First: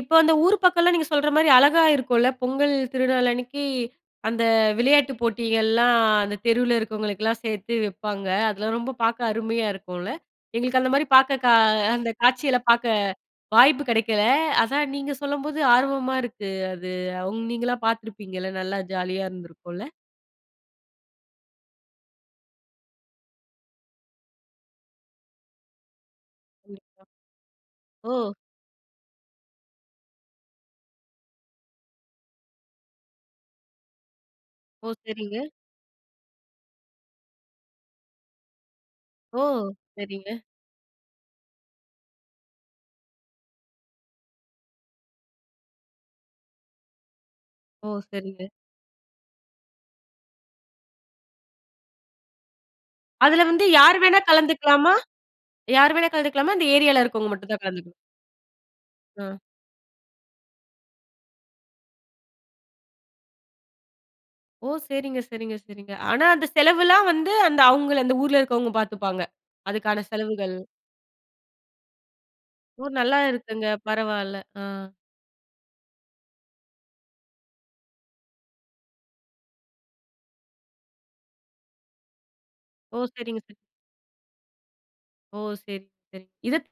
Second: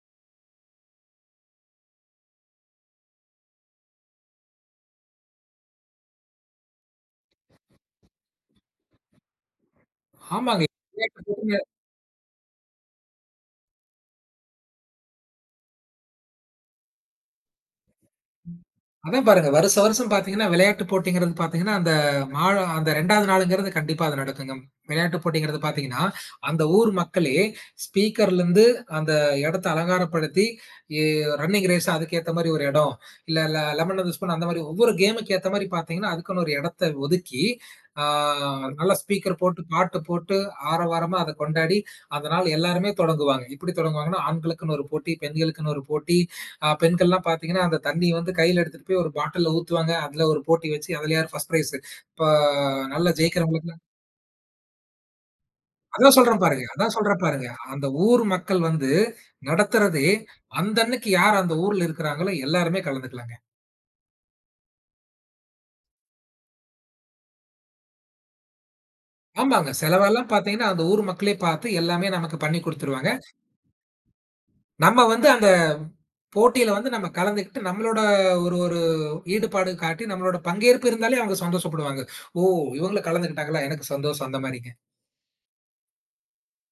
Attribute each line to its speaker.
Speaker 1: இப்போ அந்த ஊரு பக்கம்ல நீங்கச் சொல்ற மாரி அழகா இருக்குல. பொங்கல் திருநாள் அன்னைக்கு அந்த விளையாட்டுப் போட்டிகள்லாம் அந்தத் தெருல இருக்கறவங்களுக்குலாம் சேர்த்து வைப்பாங்க. அதுல ரொம்ப பார்க்க அருமையா இருக்கும்ல.
Speaker 2: ஆமாங்க.
Speaker 1: எங்களுக்கு அந்த மாரி பார்க்க கா
Speaker 2: [unintelligible]
Speaker 1: அந்தக் காட்சிகளப் பார்க்க வாய்ப்பு கிடைக்கல. அதா நீங்கச் சொல்லம்போது ஆர்வமா இருக்கு. அது அவுங் நீங்கலாம் பாத்துருப்பீங்கள்ல. நல்லா
Speaker 2: அதா
Speaker 1: ஜாலியா
Speaker 2: பாருங்க. வருஷ,
Speaker 1: இருந்துருக்குல?
Speaker 2: வருஷம் பாத்தீங்கன்னா விளையாட்டுப் போட்டிங்கிறது பாத்தீங்கன்னா, அந்த மா அந்த ரெண்டாவது நாள்ங்கிறது கண்டிப்பா அது நடக்குங்கம். விளையாட்டுப் போட்டிங்கிறது பாத்தீங்கன்னா, அந்த
Speaker 1: [unintelligible]
Speaker 2: ஊர் மக்களே
Speaker 1: ஓ!
Speaker 2: ஸ்பீக்கர்லருந்து அந்த இடத்த அலங்காரப்படுத்தி, ஏ ரன்னிங் ரேஸ் அதுக்கு ஏத்த மாரி ஒரு இடம், இல்ல ல லெமன் அண்ட் தி ஸ்பூன் அந்த மாரி
Speaker 1: ஒ
Speaker 2: ஒவ்வொரு
Speaker 1: சரிங்க.
Speaker 2: கேம்க்கு ஏத்த மாரி பாத்தீங்கன்னா, அதுக்குன்னு ஒரு இடத்த ஒதுக்கி அ நல்ல ஸ்பீக்கர்
Speaker 1: ஓ!
Speaker 2: போட்டுப் பாட்டு போட்டு
Speaker 1: சரிங்க.
Speaker 2: ஆரவாரமா அத கொண்டாடி, அந்த நாள் எல்லாருமே தொடங்குவாங்க. இப்டி தொடங்குவாங்கன்னா, ஆண்களுக்குன்னு ஒரு போட்டி, பெண்களுக்குன்னு ஒரு போட்டி. ஆ பெண்கள்லாம் பாத்தீங்கன்னா, அந்தத்
Speaker 1: ஒ
Speaker 2: தண்ணி வந்து
Speaker 1: சரிங்க.
Speaker 2: கையில எடுத்துட்டு போய் ஒரு பாட்டில்ல ஊத்துவாங்க. அதுல ஒரு போட்டி வச்சு அதுல யார் ஃபர்ஸ்ட் ப்ரைஸ். இப்ப நல்லா
Speaker 1: அதுல வந்து
Speaker 2: ஜெயிக்கிறவங்களுக்கு
Speaker 1: யாரு வேணா கலந்துக்கலாமா? யாரு
Speaker 2: அதா
Speaker 1: வேணா
Speaker 2: சொல்றேன்
Speaker 1: கலந்துக்கலாமா? அந்த
Speaker 2: பாருங்க. அதா
Speaker 1: ஏரியால
Speaker 2: சொல்றேன்
Speaker 1: இருக்கறவங்க
Speaker 2: பாருங்க.
Speaker 1: மட்டும்தான்
Speaker 2: அந்த
Speaker 1: கலந்துக்கணும்.
Speaker 2: ஊர் மக்கள் வந்து
Speaker 1: ஆ.
Speaker 2: நடத்துறதே அந்த அன்னைக்கு யாரு அந்த ஊர்ல இருக்கறாங்களோ எல்லாருமே கலந்துக்கலாங்க.
Speaker 1: ஓ! சரிங்க, சரிங்க, சரிங்க. ஆனா, அந்த செலவுலாம் வந்து, அந்த அவங்கள அந்த ஊர்ல இருக்கறவங்க பாத்துப்பாங்க?
Speaker 2: ஆமாங்க.
Speaker 1: அதுக்கான
Speaker 2: செலவு எல்லாம்
Speaker 1: செலவுகள்.
Speaker 2: பாத்தீங்கன்னா, அந்த ஊர் மக்களே பாத்து எல்லாமே நமக்கு பண்ணி
Speaker 1: ஊர்
Speaker 2: குடுத்துருவாங்க.
Speaker 1: நல்லா இருக்குங்க. பரவால்ல. அ.
Speaker 2: நம்ம வந்து அந்தப் போட்டியில வந்து நம்ம கலந்துக்கிட்டு நம்மளோட ஒரு ஒரு ஈடுபாடு காட்டி நம்மளோட பங்கேற்பு இருந்தாலே, அவங்க சந்தோஷப்படுவாங்க. ஓ
Speaker 1: ஓ
Speaker 2: இவங்களும்
Speaker 1: சரிங்க, சரிங்க.
Speaker 2: கலந்துக்கிட்டாங்களா, எனக்குச் சந்தோஷம் அந்த மாரிங்க.
Speaker 1: ஓ சரிங்க, சரிங்க. இதத்